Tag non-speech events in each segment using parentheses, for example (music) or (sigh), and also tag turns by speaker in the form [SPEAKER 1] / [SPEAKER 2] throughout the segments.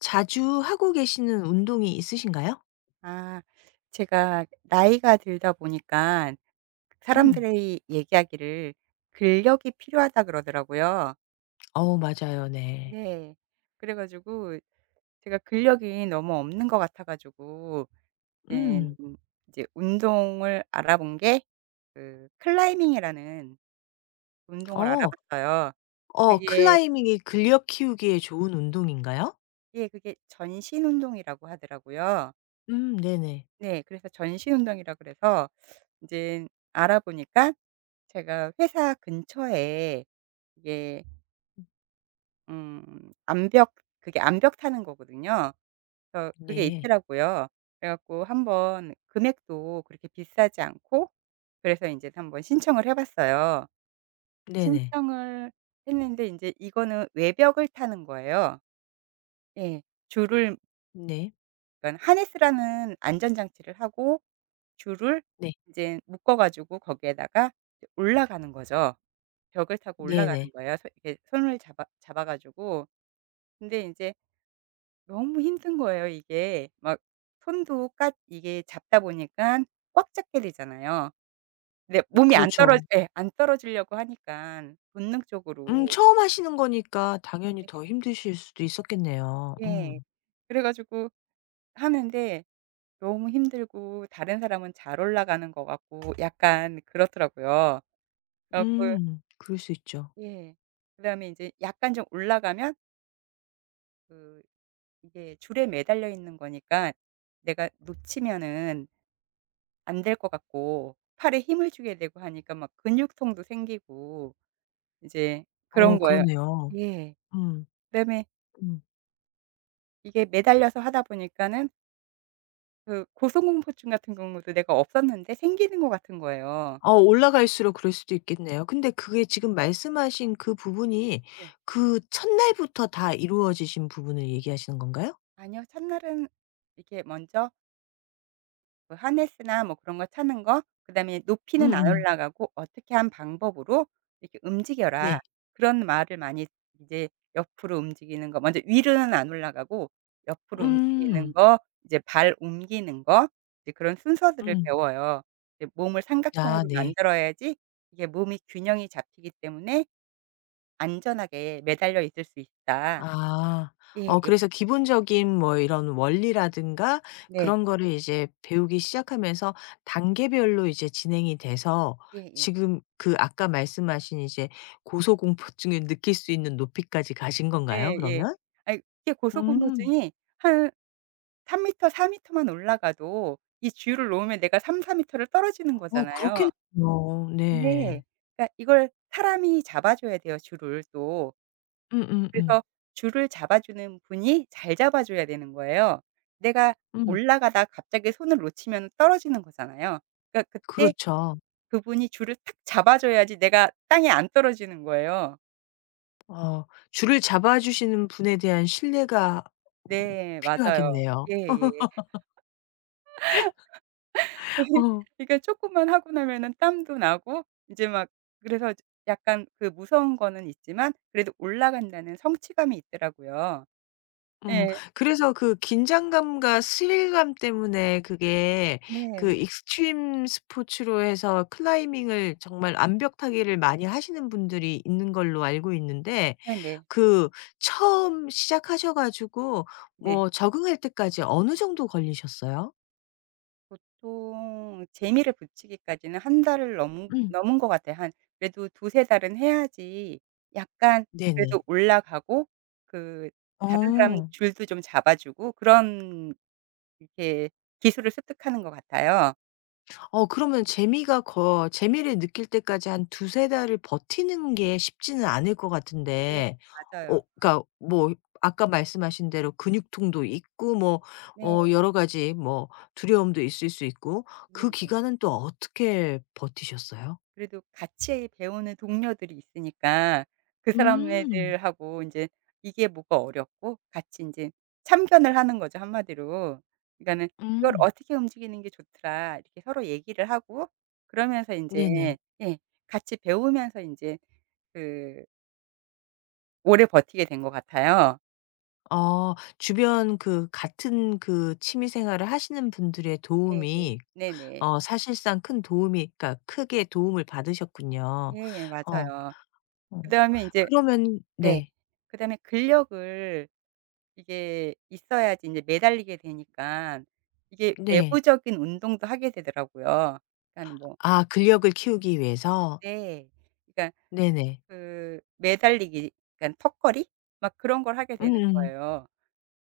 [SPEAKER 1] 자주 하고 계시는 운동이 있으신가요?
[SPEAKER 2] 아. 제가 나이가 들다 보니까
[SPEAKER 1] 음.
[SPEAKER 2] 사람들이 얘기하기를 근력이 필요하다 그러더라고요.
[SPEAKER 1] 어 맞아요. 네.
[SPEAKER 2] 네. 그래 가지고 제가 근력이 너무 없는 것 같아 가지고 예
[SPEAKER 1] 음.
[SPEAKER 2] 이제 운동을 알아본 게 그 클라이밍이라는 운동을
[SPEAKER 1] 어.
[SPEAKER 2] 알아봤어요.
[SPEAKER 1] 어
[SPEAKER 2] 그게
[SPEAKER 1] 클라이밍이 근력 키우기에 좋은 운동인가요?
[SPEAKER 2] 예 그게 전신 운동이라고 하더라고요.
[SPEAKER 1] 네네.
[SPEAKER 2] 네. 그래서 전신 운동이라 그래서 이제 알아보니까 제가 회사 근처에 이게 암벽 그게 암벽 타는 거거든요. 그래서 그게
[SPEAKER 1] 네.
[SPEAKER 2] 있더라고요. 그래 갖고 한번 금액도 그렇게 비싸지 않고 그래서 인제 한번 신청을 해 봤어요.
[SPEAKER 1] 네네.
[SPEAKER 2] 신청을 했는데 인제 이거는 외벽을 타는 거예요. 예. 줄을
[SPEAKER 1] 네.
[SPEAKER 2] 그러니까 하네스라는 안전 장치를 하고 줄을
[SPEAKER 1] 네.
[SPEAKER 2] 인제 묶어 가지고 거기에다가 이제 올라가는 거죠. 벽을 타고
[SPEAKER 1] 네네.
[SPEAKER 2] 올라가는 거예요. 손 이렇게 손을 잡아 가지고. 근데 이제 너무 힘든 거예요 이게. 막 손도 까 이게 잡다 보니까 꽉 잡게 되잖아요. 근데 몸이
[SPEAKER 1] 그렇죠.
[SPEAKER 2] 안 떨어지려고 하니까 본능적으로.
[SPEAKER 1] 처음 하시는 거니까 당연히 더
[SPEAKER 2] 네.
[SPEAKER 1] 힘드실 수도 있었겠네요.
[SPEAKER 2] 예.
[SPEAKER 1] 음.
[SPEAKER 2] 그래 가지고 하는데 너무 힘들고 다른 사람은 잘 올라가는 것 같고 약간 그렇더라고요. 그래 갖고
[SPEAKER 1] 그럴 수 있죠.
[SPEAKER 2] 예. 그다음에 이제 약간 좀 올라가면 그 이게 줄에 매달려 있는 거니까 내가 놓치면은 안될 것 같고 팔에 힘을 주게 되고 하니까 막 근육통도 생기고 이제
[SPEAKER 1] 어
[SPEAKER 2] 그런 거예요.
[SPEAKER 1] 그러네요.
[SPEAKER 2] 예.
[SPEAKER 1] 음.
[SPEAKER 2] 그다음에
[SPEAKER 1] 음.
[SPEAKER 2] 이게 매달려서 하다 보니까는 그 고소공포증 같은 경우도 내가 없었는데 생기는 것 같은 거예요.
[SPEAKER 1] 어 올라갈수록 그럴 수도 있겠네요. 근데 그게 지금 말씀하신 그 부분이
[SPEAKER 2] 예.
[SPEAKER 1] 그 첫날부터 다 이루어지신 부분을 얘기하시는 건가요?
[SPEAKER 2] 아니요. 첫날은 이렇게 먼저 그 하네스나 뭐 그런 거 차는 거 그다음에 높이는 안
[SPEAKER 1] 음음.
[SPEAKER 2] 올라가고 "어떻게 한 방법으로 이렇게
[SPEAKER 1] 네.
[SPEAKER 2] 움직여라." 그런 말을 많이 이제 옆으로 움직이는 거 먼저 위로는 안 올라가고 옆으로 움직이는
[SPEAKER 1] 음.
[SPEAKER 2] 거 이제 발 옮기는 거 이제 그런 순서들을
[SPEAKER 1] 음.
[SPEAKER 2] 배워요. 이제 몸을
[SPEAKER 1] 아
[SPEAKER 2] 삼각형으로
[SPEAKER 1] 네.
[SPEAKER 2] 만들어야지 이게 몸이 균형이 잡히기 때문에 안전하게 매달려 있을 수 있다.
[SPEAKER 1] 아.
[SPEAKER 2] 예예.
[SPEAKER 1] 어 그래서 기본적인 뭐 이런 원리라든가
[SPEAKER 2] 네.
[SPEAKER 1] 그런 거를 이제 배우기 시작하면서 단계별로 이제 진행이 돼서
[SPEAKER 2] 예예.
[SPEAKER 1] 지금 그 아까 말씀하신 이제 고소공포증을 느낄 수 있는 높이까지 가신 건가요
[SPEAKER 2] 네 예.
[SPEAKER 1] 그러면?
[SPEAKER 2] 아이 이게
[SPEAKER 1] 음.
[SPEAKER 2] 고소공포증이 한 3터4터만 올라가도 이 주유를 놓으면 내가 3 4터를 떨어지는
[SPEAKER 1] 어
[SPEAKER 2] 거잖아요.
[SPEAKER 1] 그렇겠네요.
[SPEAKER 2] 네.
[SPEAKER 1] 네.
[SPEAKER 2] 그러니까 이걸 사람이 잡아 줘야 돼요, 줄을 또.
[SPEAKER 1] 음음음.
[SPEAKER 2] 그래서 줄을 잡아 주는 분이 잘 잡아 줘야 되는 거예요. 내가
[SPEAKER 1] 음.
[SPEAKER 2] 올라가다 갑자기 손을 놓치면 떨어지는 거잖아요. 그러니까 그때
[SPEAKER 1] 그렇죠.
[SPEAKER 2] 그분이 줄을 탁 잡아 줘야지 내가 땅에 안 떨어지는 거예요.
[SPEAKER 1] 어 줄을 잡아 주시는 분에 대한 신뢰가
[SPEAKER 2] 네 맞아요.
[SPEAKER 1] 필요하겠네요.
[SPEAKER 2] 예예. (laughs)
[SPEAKER 1] 어.
[SPEAKER 2] 그러니까 조금만 하고 나면은 땀도 나고 이제 막 그래서 약간 그 무서운 거는 있지만 그래도 올라간다는 성취감이 있더라고요.
[SPEAKER 1] 음.
[SPEAKER 2] 예.
[SPEAKER 1] 그래서 그 긴장감과 스릴감 때문에 그게 그
[SPEAKER 2] 네.
[SPEAKER 1] 익스트림 스포츠로 해서 클라이밍을 정말 암벽 타기를 많이 하시는 분들이 있는 걸로 알고 있는데
[SPEAKER 2] 네네. 네.
[SPEAKER 1] 그 처음 시작하셔 가지고
[SPEAKER 2] 네.
[SPEAKER 1] 뭐 적응할 때까지 어느 정도 걸리셨어요?
[SPEAKER 2] 네. 보통 재미를 붙이기까지는 한 달을 넘은
[SPEAKER 1] 음.
[SPEAKER 2] 넘은 것 같아요. 한 그래도 두세 달은 해야지 약간
[SPEAKER 1] 네네.
[SPEAKER 2] 그래도 올라가고 그 다른 사람
[SPEAKER 1] 어.
[SPEAKER 2] 줄도 좀 잡아 주고 그런 이렇게 기술을 습득하는 것 같아요.
[SPEAKER 1] 어 그러면 재미가 거 재미를 느낄 때까지 한 두세 달을 버티는 게 쉽지는 않을 것
[SPEAKER 2] 네.
[SPEAKER 1] 같은데
[SPEAKER 2] 맞아요.
[SPEAKER 1] 어 그러니까 뭐 아까 말씀하신 대로 근육통도 있고 뭐
[SPEAKER 2] 네.
[SPEAKER 1] 어 여러 가지 뭐 두려움도 있을 수 있고 그
[SPEAKER 2] 예예.
[SPEAKER 1] 기간은 또 어떻게 버티셨어요?
[SPEAKER 2] 그래도 같이 배우는 동료들이 있으니까 그
[SPEAKER 1] 음.
[SPEAKER 2] 사람네들하고 인제 이게 뭐가 어렵고 같이 인제 참견을 하는 거죠 한마디로. 그러니까는 "이걸
[SPEAKER 1] 음.
[SPEAKER 2] 어떻게 움직이는 게 좋더라." 이렇게 서로 얘기를 하고 그러면서 인제
[SPEAKER 1] 네네.
[SPEAKER 2] 예 같이 배우면서 인제 그 오래 버티게 된 것 같아요.
[SPEAKER 1] 어 주변 그 같은 그 취미 생활을 하시는 분들의
[SPEAKER 2] 예예.
[SPEAKER 1] 도움이
[SPEAKER 2] 네네.
[SPEAKER 1] 어 사실상 큰 도움이 그러니까 크게 도움을 받으셨군요.
[SPEAKER 2] 예예.
[SPEAKER 1] 어.
[SPEAKER 2] 맞아요.
[SPEAKER 1] 어.
[SPEAKER 2] 그다음에 인제
[SPEAKER 1] 그러면
[SPEAKER 2] 네.
[SPEAKER 1] 네.
[SPEAKER 2] 그다음에 근력을 이게 있어야지 이제 매달리게 되니까 이게
[SPEAKER 1] 네.
[SPEAKER 2] 내부적인 운동도 하게 되더라고요. 그러니까 뭐
[SPEAKER 1] 아 근력을 키우기 위해서?
[SPEAKER 2] 네. 그러니까
[SPEAKER 1] 네네.
[SPEAKER 2] 그 매달리기 그러니까 턱걸이 막 그런 걸 하게 되는
[SPEAKER 1] 음음. 음.
[SPEAKER 2] 거예요.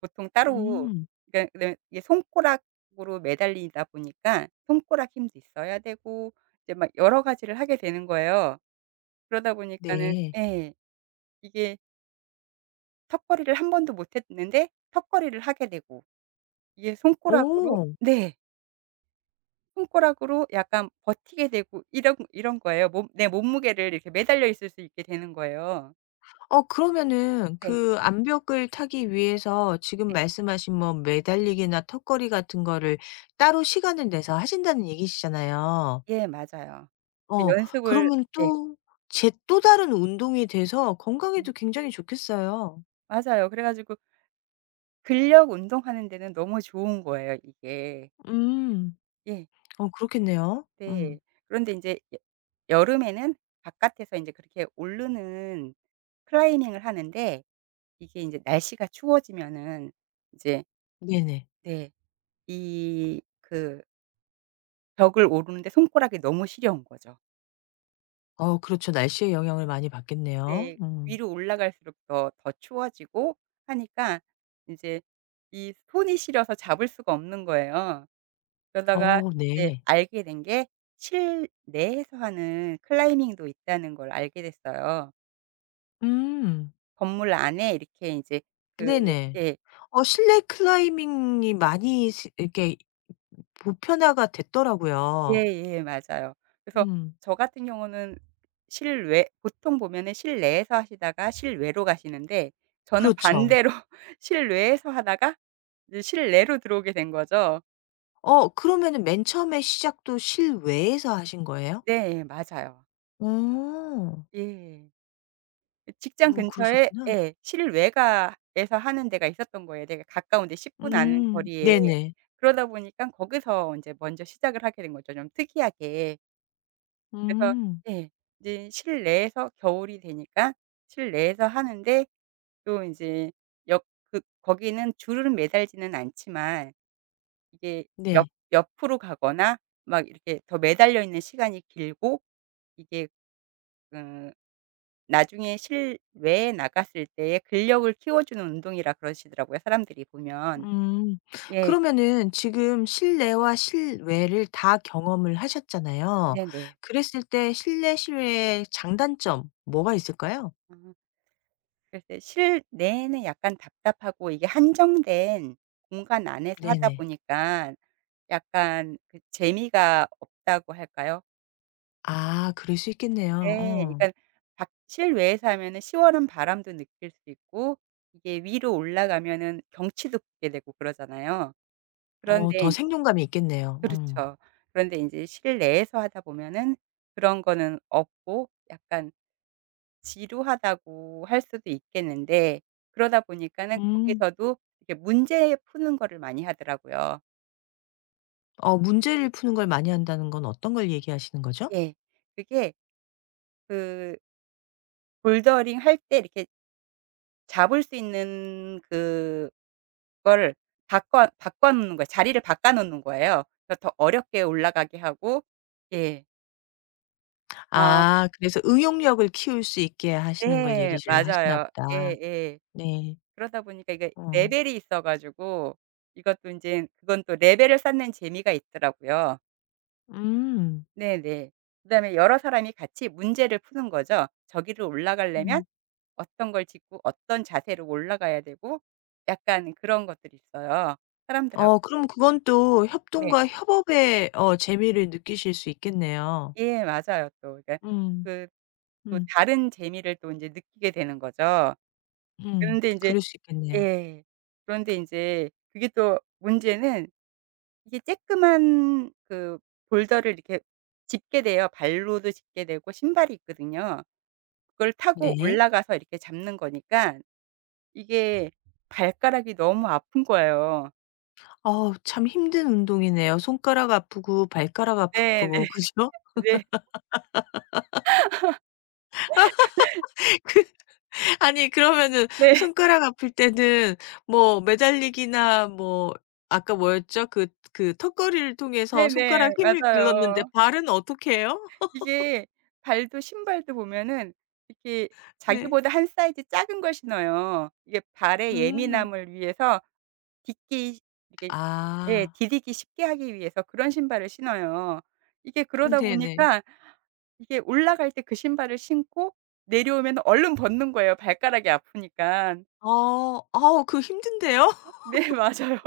[SPEAKER 2] 보통 따로
[SPEAKER 1] 음,
[SPEAKER 2] 그러니까 그다음에 이게 손가락으로 매달리다 보니까 손가락 힘도 있어야 되고 이제 막 여러 가지를 하게 되는 거예요. 그러다 보니까는
[SPEAKER 1] 네.
[SPEAKER 2] 예. 이게 턱걸이를 한 번도 못 했는데 턱걸이를 하게 되고 이게 손가락으로
[SPEAKER 1] 오.
[SPEAKER 2] 네. 손가락으로 약간 버티게 되고 이런 이런 거예요. 몸 내 몸무게를 이렇게 매달려 있을 수 있게 되는 거예요.
[SPEAKER 1] 어 그러면은
[SPEAKER 2] 네.
[SPEAKER 1] 그 암벽을 타기 위해서 지금
[SPEAKER 2] 네.
[SPEAKER 1] 말씀하신 뭐 매달리기나 턱걸이 같은 거를 따로 시간을 내서 하신다는 얘기시잖아요.
[SPEAKER 2] 예 맞아요. 그
[SPEAKER 1] 어.
[SPEAKER 2] 연습을
[SPEAKER 1] 그러면
[SPEAKER 2] 예.
[SPEAKER 1] 또 제 또 다른 운동이 돼서
[SPEAKER 2] 네.
[SPEAKER 1] 건강에도 굉장히 좋겠어요.
[SPEAKER 2] 맞아요. 그래 가지고 근력 운동하는 데는 너무 좋은 거예요 이게.
[SPEAKER 1] 음.
[SPEAKER 2] 예.
[SPEAKER 1] 어 그렇겠네요.
[SPEAKER 2] 네.
[SPEAKER 1] 음.
[SPEAKER 2] 그런데 인제 여 여름에는 바깥에서 인제 그렇게 오르는 클라이밍을 하는데 이게 인제 날씨가 추워지면은 이제
[SPEAKER 1] 네네.
[SPEAKER 2] 네 이 그 벽을 오르는데 손가락이 너무 시려운 거죠.
[SPEAKER 1] 어 그렇죠. 날씨의 영향을 많이 받겠네요.
[SPEAKER 2] 네.
[SPEAKER 1] 음.
[SPEAKER 2] 위로 올라갈수록 더 더 추워지고 하니까 이제 이 손이 시려서 잡을 수가 없는 거예요. 그러다가
[SPEAKER 1] 어
[SPEAKER 2] 이제
[SPEAKER 1] 네.
[SPEAKER 2] 알게 된 게 실내에서 하는 클라이밍도 있다는 걸 알게 됐어요.
[SPEAKER 1] 음.
[SPEAKER 2] 건물 안에 이렇게 이제 그
[SPEAKER 1] 네네.
[SPEAKER 2] 예.
[SPEAKER 1] 어 실내 클라이밍이 많이 시 이렇게 보편화가 됐더라고요.
[SPEAKER 2] 예예. 맞아요. 그래서
[SPEAKER 1] 음.
[SPEAKER 2] 저 같은 경우는 실외 보통 보면은 실내에서 하시다가 실외로 가시는데 저는
[SPEAKER 1] 그렇죠.
[SPEAKER 2] 반대로 (laughs) 실외에서 하다가 이제 실내로 들어오게 된 거죠.
[SPEAKER 1] 어 그러면은 맨 처음에 시작도 실외에서 하신 거예요?
[SPEAKER 2] 네. 맞아요.
[SPEAKER 1] 어.
[SPEAKER 2] 예. 그 직장
[SPEAKER 1] 어
[SPEAKER 2] 근처에
[SPEAKER 1] 그러셨구나.
[SPEAKER 2] 예 실외가에서 하는 데가 있었던 거예요. 되게 가까운데 10분 안
[SPEAKER 1] 음.
[SPEAKER 2] 거리에.
[SPEAKER 1] 네네.
[SPEAKER 2] 그러다 보니까 거기서 인제 먼저 시작을 하게 된 거죠 좀 특이하게. 그래서
[SPEAKER 1] 음.
[SPEAKER 2] 예 이제 실내에서 겨울이 되니까 실내에서 하는데 또 인제 역 그 거기는 줄은 매달지는 않지만 이게 옆
[SPEAKER 1] 네.
[SPEAKER 2] 옆으로 가거나 막 이렇게 더 매달려 있는 시간이 길고 이게 그 나중에 실외에 나갔을 때에 근력을 키워주는 운동이라 그러시더라고요, 사람들이 보면.
[SPEAKER 1] 음.
[SPEAKER 2] 예.
[SPEAKER 1] 그러면은 지금 실내와 실외를 다 경험을 하셨잖아요.
[SPEAKER 2] 네네.
[SPEAKER 1] 그랬을 때 실내 실외의 장단점 뭐가 있을까요?
[SPEAKER 2] 아 그래서 실내에는 약간 답답하고 이게 한정된 공간 안에서 하다
[SPEAKER 1] 네네.
[SPEAKER 2] 보니까 약간 그 재미가 없다고 할까요?
[SPEAKER 1] 아 그럴 수 있겠네요.
[SPEAKER 2] 네.
[SPEAKER 1] 어.
[SPEAKER 2] 그러니까 밖 실외에서 하면은 시원한 바람도 느낄 수 있고 이게 위로 올라가면은 경치도 보게 되고 그러잖아요.
[SPEAKER 1] 어
[SPEAKER 2] 그런데
[SPEAKER 1] 더
[SPEAKER 2] 인제
[SPEAKER 1] 생존감이 있겠네요. 음.
[SPEAKER 2] 그렇죠. 그런데 인제 실내에서 하다 보면은 그런 거는 없고 약간 지루하다고 할 수도 있겠는데 그러다 보니까는
[SPEAKER 1] 음.
[SPEAKER 2] 거기서도 이렇게 문제 푸는 거를 많이 하더라고요.
[SPEAKER 1] 어 문제를 푸는 걸 많이 한다는 건 어떤 걸 얘기하시는 거죠?
[SPEAKER 2] 예. 그게 그 볼더링 할 때 이렇게 잡을 수 있는 그 그거를 바꿔 놓는 거예요. 자리를 바꿔 놓는 거예요. 그래서 더 어렵게 올라가게 하고 예. 어
[SPEAKER 1] 아 그래서 응용력을 키울 수 있게 하시는 걸
[SPEAKER 2] 네.
[SPEAKER 1] 얘기를 하시나
[SPEAKER 2] 맞아요.
[SPEAKER 1] 보다.
[SPEAKER 2] 예예.
[SPEAKER 1] 네.
[SPEAKER 2] 그러다 보니까 이게
[SPEAKER 1] 어.
[SPEAKER 2] 레벨이 있어 가지고 이것도 인제 그건 또 레벨을 쌓는 재미가 있더라고요.
[SPEAKER 1] 음.
[SPEAKER 2] 네네. 그다음에 여러 사람이 같이 문제를 푸는 거죠. 저기를 올라가려면
[SPEAKER 1] 음.
[SPEAKER 2] 어떤 걸 짚고 어떤 자세로 올라가야 되고 약간 그런 것들이 있어요, 사람들하고.
[SPEAKER 1] 어 그럼 그건 또
[SPEAKER 2] 네.
[SPEAKER 1] 협동과 협업의 어 재미를 느끼실 수 있겠네요.
[SPEAKER 2] 예 맞아요 또. 그러니까
[SPEAKER 1] 음.
[SPEAKER 2] 그 또
[SPEAKER 1] 음.
[SPEAKER 2] 다른 재미를 또 인제 느끼게 되는 거죠.
[SPEAKER 1] 음.
[SPEAKER 2] 그런데 인제
[SPEAKER 1] 그럴 수 있겠네요.
[SPEAKER 2] 예. 그런데 인제 그게 또 문제는 이게 쬐끄만 그 볼더를 이렇게 짚게 돼요. 발로도 짚게 되고 신발이 있거든요. 그걸 타고
[SPEAKER 1] 네.
[SPEAKER 2] 올라가서 이렇게 잡는 거니까 이게 발가락이 너무 아픈 거예요.
[SPEAKER 1] 어우 참 힘든 운동이네요. 손가락 아프고 발가락
[SPEAKER 2] 네 네.
[SPEAKER 1] 아프고 그죠?
[SPEAKER 2] 네.
[SPEAKER 1] (laughs) 그 아니 그러면은
[SPEAKER 2] 네.
[SPEAKER 1] 손가락 아플 때는 뭐 매달리기나 뭐 아까 뭐였죠? 그 그 턱걸이를 통해서 손가락
[SPEAKER 2] 네네.
[SPEAKER 1] 힘을 길렀는데
[SPEAKER 2] 맞아요.
[SPEAKER 1] 발은 어떻게 해요?
[SPEAKER 2] 이게 발도 신발도 보면은 이렇게
[SPEAKER 1] 네.
[SPEAKER 2] 자기보다 한 사이즈 작은 걸 신어요. 이게 발의
[SPEAKER 1] 음.
[SPEAKER 2] 예민함을 위해서 딛기 이게 예
[SPEAKER 1] 아.
[SPEAKER 2] 디디기 쉽게 하기 위해서 그런 신발을 신어요. 이게 그러다
[SPEAKER 1] 네네.
[SPEAKER 2] 보니까 이게 올라갈 때 그 신발을 신고 내려오면 얼른 벗는 거예요 발가락이 아프니까.
[SPEAKER 1] 어. 아우 그 힘든데요?
[SPEAKER 2] 네 (laughs) 맞아요.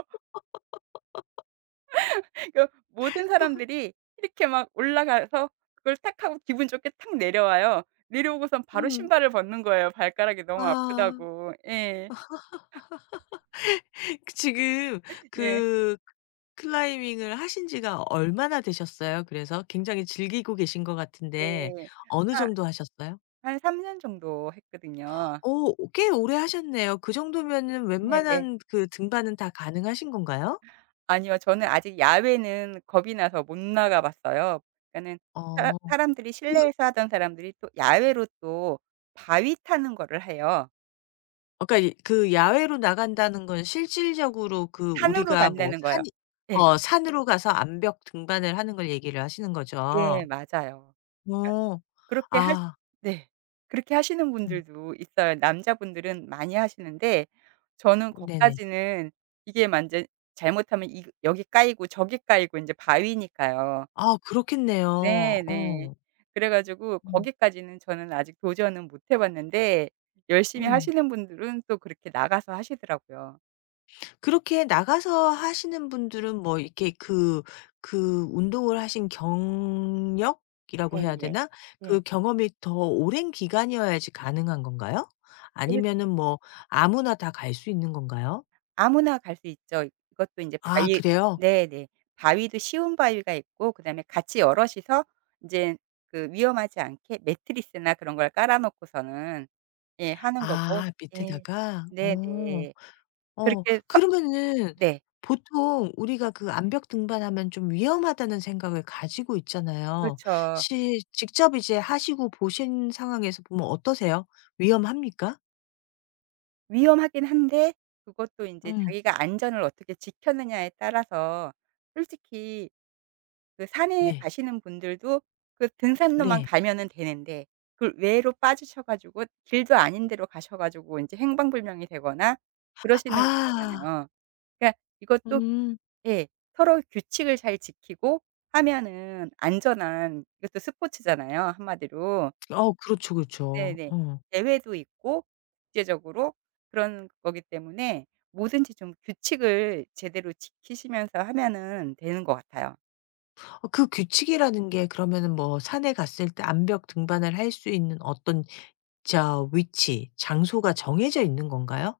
[SPEAKER 2] 그 모든 사람들이 이렇게 막 올라가서 그걸 탁 하고 기분 좋게 탁 내려와요. 내려오고선 바로
[SPEAKER 1] 음.
[SPEAKER 2] 신발을 벗는 거예요, 발가락이 너무
[SPEAKER 1] 아.
[SPEAKER 2] 아프다고. 예.
[SPEAKER 1] (laughs) 그 지금
[SPEAKER 2] 예.
[SPEAKER 1] 그 클라이밍을 하신 지가 얼마나 되셨어요? 그래서 굉장히 즐기고 계신 것 같은데
[SPEAKER 2] 네.
[SPEAKER 1] 어느
[SPEAKER 2] 한
[SPEAKER 1] 정도 하셨어요?
[SPEAKER 2] 한 3년 정도 했거든요.
[SPEAKER 1] 어 꽤 오래 하셨네요. 그 정도면은
[SPEAKER 2] 네네.
[SPEAKER 1] 웬만한 그 등반은 다 가능하신 건가요?
[SPEAKER 2] 아니요. 저는 아직 야외는 겁이 나서 못 나가 봤어요. 그러니까는 사
[SPEAKER 1] 어.
[SPEAKER 2] 사람들이
[SPEAKER 1] 그
[SPEAKER 2] 실내에서 하던 사람들이 또 야외로 또 바위 타는 거를 해요.
[SPEAKER 1] 그러니까 이 그 야외로 나간다는 건 실질적으로 그
[SPEAKER 2] 산으로
[SPEAKER 1] 우리가 뭐
[SPEAKER 2] 간다는 거예요.
[SPEAKER 1] 산이
[SPEAKER 2] 예.
[SPEAKER 1] 어 산으로 가서 암벽 등반을 하는 걸 얘기를 하시는
[SPEAKER 2] 예
[SPEAKER 1] 거죠?
[SPEAKER 2] 맞아요.
[SPEAKER 1] 어.
[SPEAKER 2] 그렇게 하시
[SPEAKER 1] 아.
[SPEAKER 2] 네. 그렇게 하시는
[SPEAKER 1] 음.
[SPEAKER 2] 분들도 있어요. 남자분들은 많이 하시는데 저는
[SPEAKER 1] 네네.
[SPEAKER 2] 거기까지는 이게 완전 잘못하면 이 여기 까이고 저기 까이고 인제 바위니까요.
[SPEAKER 1] 아 그렇겠네요.
[SPEAKER 2] 네네.
[SPEAKER 1] 어.
[SPEAKER 2] 그래 가지고
[SPEAKER 1] 음.
[SPEAKER 2] 거기까지는 저는 아직 도전은 못해 봤는데 열심히
[SPEAKER 1] 음.
[SPEAKER 2] 하시는 분들은 또 그렇게 나가서 하시더라고요.
[SPEAKER 1] 그렇게 나가서 하시는 분들은 뭐 이렇게 그 그 운동을 하신 경력이라고 해야
[SPEAKER 2] 네네.
[SPEAKER 1] 되나? 그
[SPEAKER 2] 네.
[SPEAKER 1] 경험이 더 오랜 기간이어야지 가능한 건가요?
[SPEAKER 2] 그래
[SPEAKER 1] 아니면은 뭐 아무나 다 갈 수 있는 건가요?
[SPEAKER 2] 아무나 갈 수 있죠. 이것도 인제
[SPEAKER 1] 아
[SPEAKER 2] 바위
[SPEAKER 1] 그래요?
[SPEAKER 2] 네네. 바위도 쉬운 바위가 있고 그다음에 같이 여럿이서 인제 그 위험하지 않게 매트리스나 그런 걸 깔아 놓고서는 예 하는 거고
[SPEAKER 1] 아
[SPEAKER 2] 예.
[SPEAKER 1] 밑에다가? 어.
[SPEAKER 2] 네네.
[SPEAKER 1] 어
[SPEAKER 2] 그렇게 서
[SPEAKER 1] 그러면은
[SPEAKER 2] 네.
[SPEAKER 1] 보통 우리가 그 암벽 등반하면 좀 위험하다는 생각을 가지고 있잖아요.
[SPEAKER 2] 그렇죠.
[SPEAKER 1] 시 직접 이제 하시고 보신 상황에서 보면 어떠세요? 위험합니까?
[SPEAKER 2] 위험하긴 한데 그것도 인제
[SPEAKER 1] 음.
[SPEAKER 2] 자기가 안전을 어떻게 지켰느냐에 따라서 솔직히 그 산에
[SPEAKER 1] 네.
[SPEAKER 2] 가시는 분들도 그 등산로만
[SPEAKER 1] 네.
[SPEAKER 2] 가면은 되는데 그 외로 빠지셔 가지고 길도 아닌 데로 가셔 가지고 인제 행방불명이 되거나 그러시는
[SPEAKER 1] 아.
[SPEAKER 2] 거잖아요. 그러니까 이것도
[SPEAKER 1] 음.
[SPEAKER 2] 예. 서로 규칙을 잘 지키고 하면은 안전한 이것도 스포츠잖아요 한마디로.
[SPEAKER 1] 어 그렇죠, 그렇죠.
[SPEAKER 2] 네네.
[SPEAKER 1] 어.
[SPEAKER 2] 대회도 있고 국제적으로 그런 거기 때문에 뭐든지 좀 규칙을 제대로 지키시면서 하면은 되는 것 같아요.
[SPEAKER 1] 어 그 규칙이라는 게 그러면은 뭐 산에 갔을 때 암벽 등반을 할 수 있는 어떤 저 위치, 장소가 정해져 있는 건가요?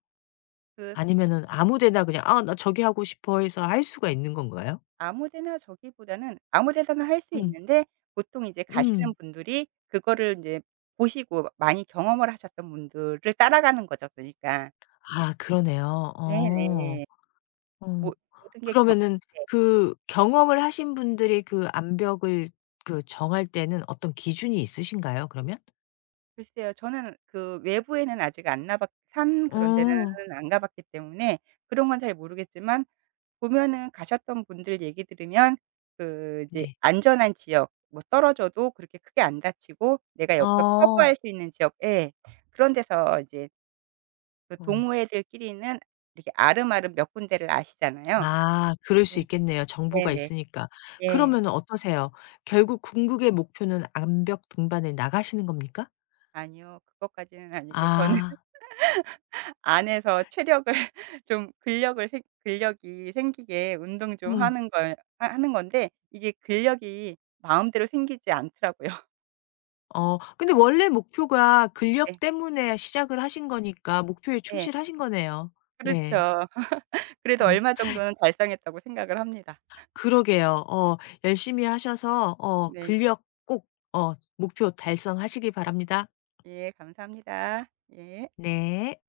[SPEAKER 2] 그
[SPEAKER 1] 아니면은 아무 데나 그냥 '아 나 저기 하고 싶어.' 해서 할 수가 있는 건가요?
[SPEAKER 2] 아무 데나 저기보다는 아무 데서나 할 수
[SPEAKER 1] 음.
[SPEAKER 2] 있는데 보통 이제
[SPEAKER 1] 음.
[SPEAKER 2] 가시는 분들이 그거를 인제 보시고 많이 경험을 하셨던 분들을 따라가는 거죠 그니까.
[SPEAKER 1] 아 그러네요. 어.
[SPEAKER 2] 네네.
[SPEAKER 1] 어.
[SPEAKER 2] 모 모든 게 경
[SPEAKER 1] 그러면은
[SPEAKER 2] 네.
[SPEAKER 1] 그 경험을 하신 분들이 그 암벽을 그 정할 때는 어떤 기준이 있으신가요 그러면?
[SPEAKER 2] 글쎄요. 저는 그 외부에는 아직 안 나봤 산 그런 데는
[SPEAKER 1] 어.
[SPEAKER 2] 안 가봤기 때문에 그런 건 잘 모르겠지만 보면은 가셨던 분들 얘기 들으면 그 이제
[SPEAKER 1] 네.
[SPEAKER 2] 안전한 지역 뭐 떨어져도 그렇게 크게 안 다치고 내가 여기서
[SPEAKER 1] 어.
[SPEAKER 2] 커버할 수 있는 지역 예. 그런 데서 이제 그
[SPEAKER 1] 어.
[SPEAKER 2] 동호회들끼리는 이렇게 아름아름 몇 군데를 아시잖아요.
[SPEAKER 1] 아 그럴 수
[SPEAKER 2] 예.
[SPEAKER 1] 있겠네요 정보가
[SPEAKER 2] 네네.
[SPEAKER 1] 있으니까.
[SPEAKER 2] 예.
[SPEAKER 1] 그러면은 어떠세요? 결국 궁극의 목표는 암벽 등반에 나가시는 겁니까?
[SPEAKER 2] 아니요. 그것까지는 아니고 저는
[SPEAKER 1] 아.
[SPEAKER 2] (laughs) 안에서 체력을 (laughs) 좀 근력을 생 근력이 생기게 운동 좀
[SPEAKER 1] 음.
[SPEAKER 2] 하는 걸 하 하는 건데 이게 근력이 마음대로 생기지 않더라고요. (laughs)
[SPEAKER 1] 어 근데 원래 목표가 근력
[SPEAKER 2] 네.
[SPEAKER 1] 때문에 시작을 하신 거니까 목표에
[SPEAKER 2] 네.
[SPEAKER 1] 충실하신 거네요. 네.
[SPEAKER 2] 그렇죠. (laughs) 그래도
[SPEAKER 1] 음
[SPEAKER 2] 얼마 정도는 달성했다고 생각을 합니다.
[SPEAKER 1] 그러게요. 어 열심히 하셔서 어
[SPEAKER 2] 네.
[SPEAKER 1] 근력 꼭 어 목표 달성하시기 바랍니다.
[SPEAKER 2] 예. 감사합니다. 예.
[SPEAKER 1] 네.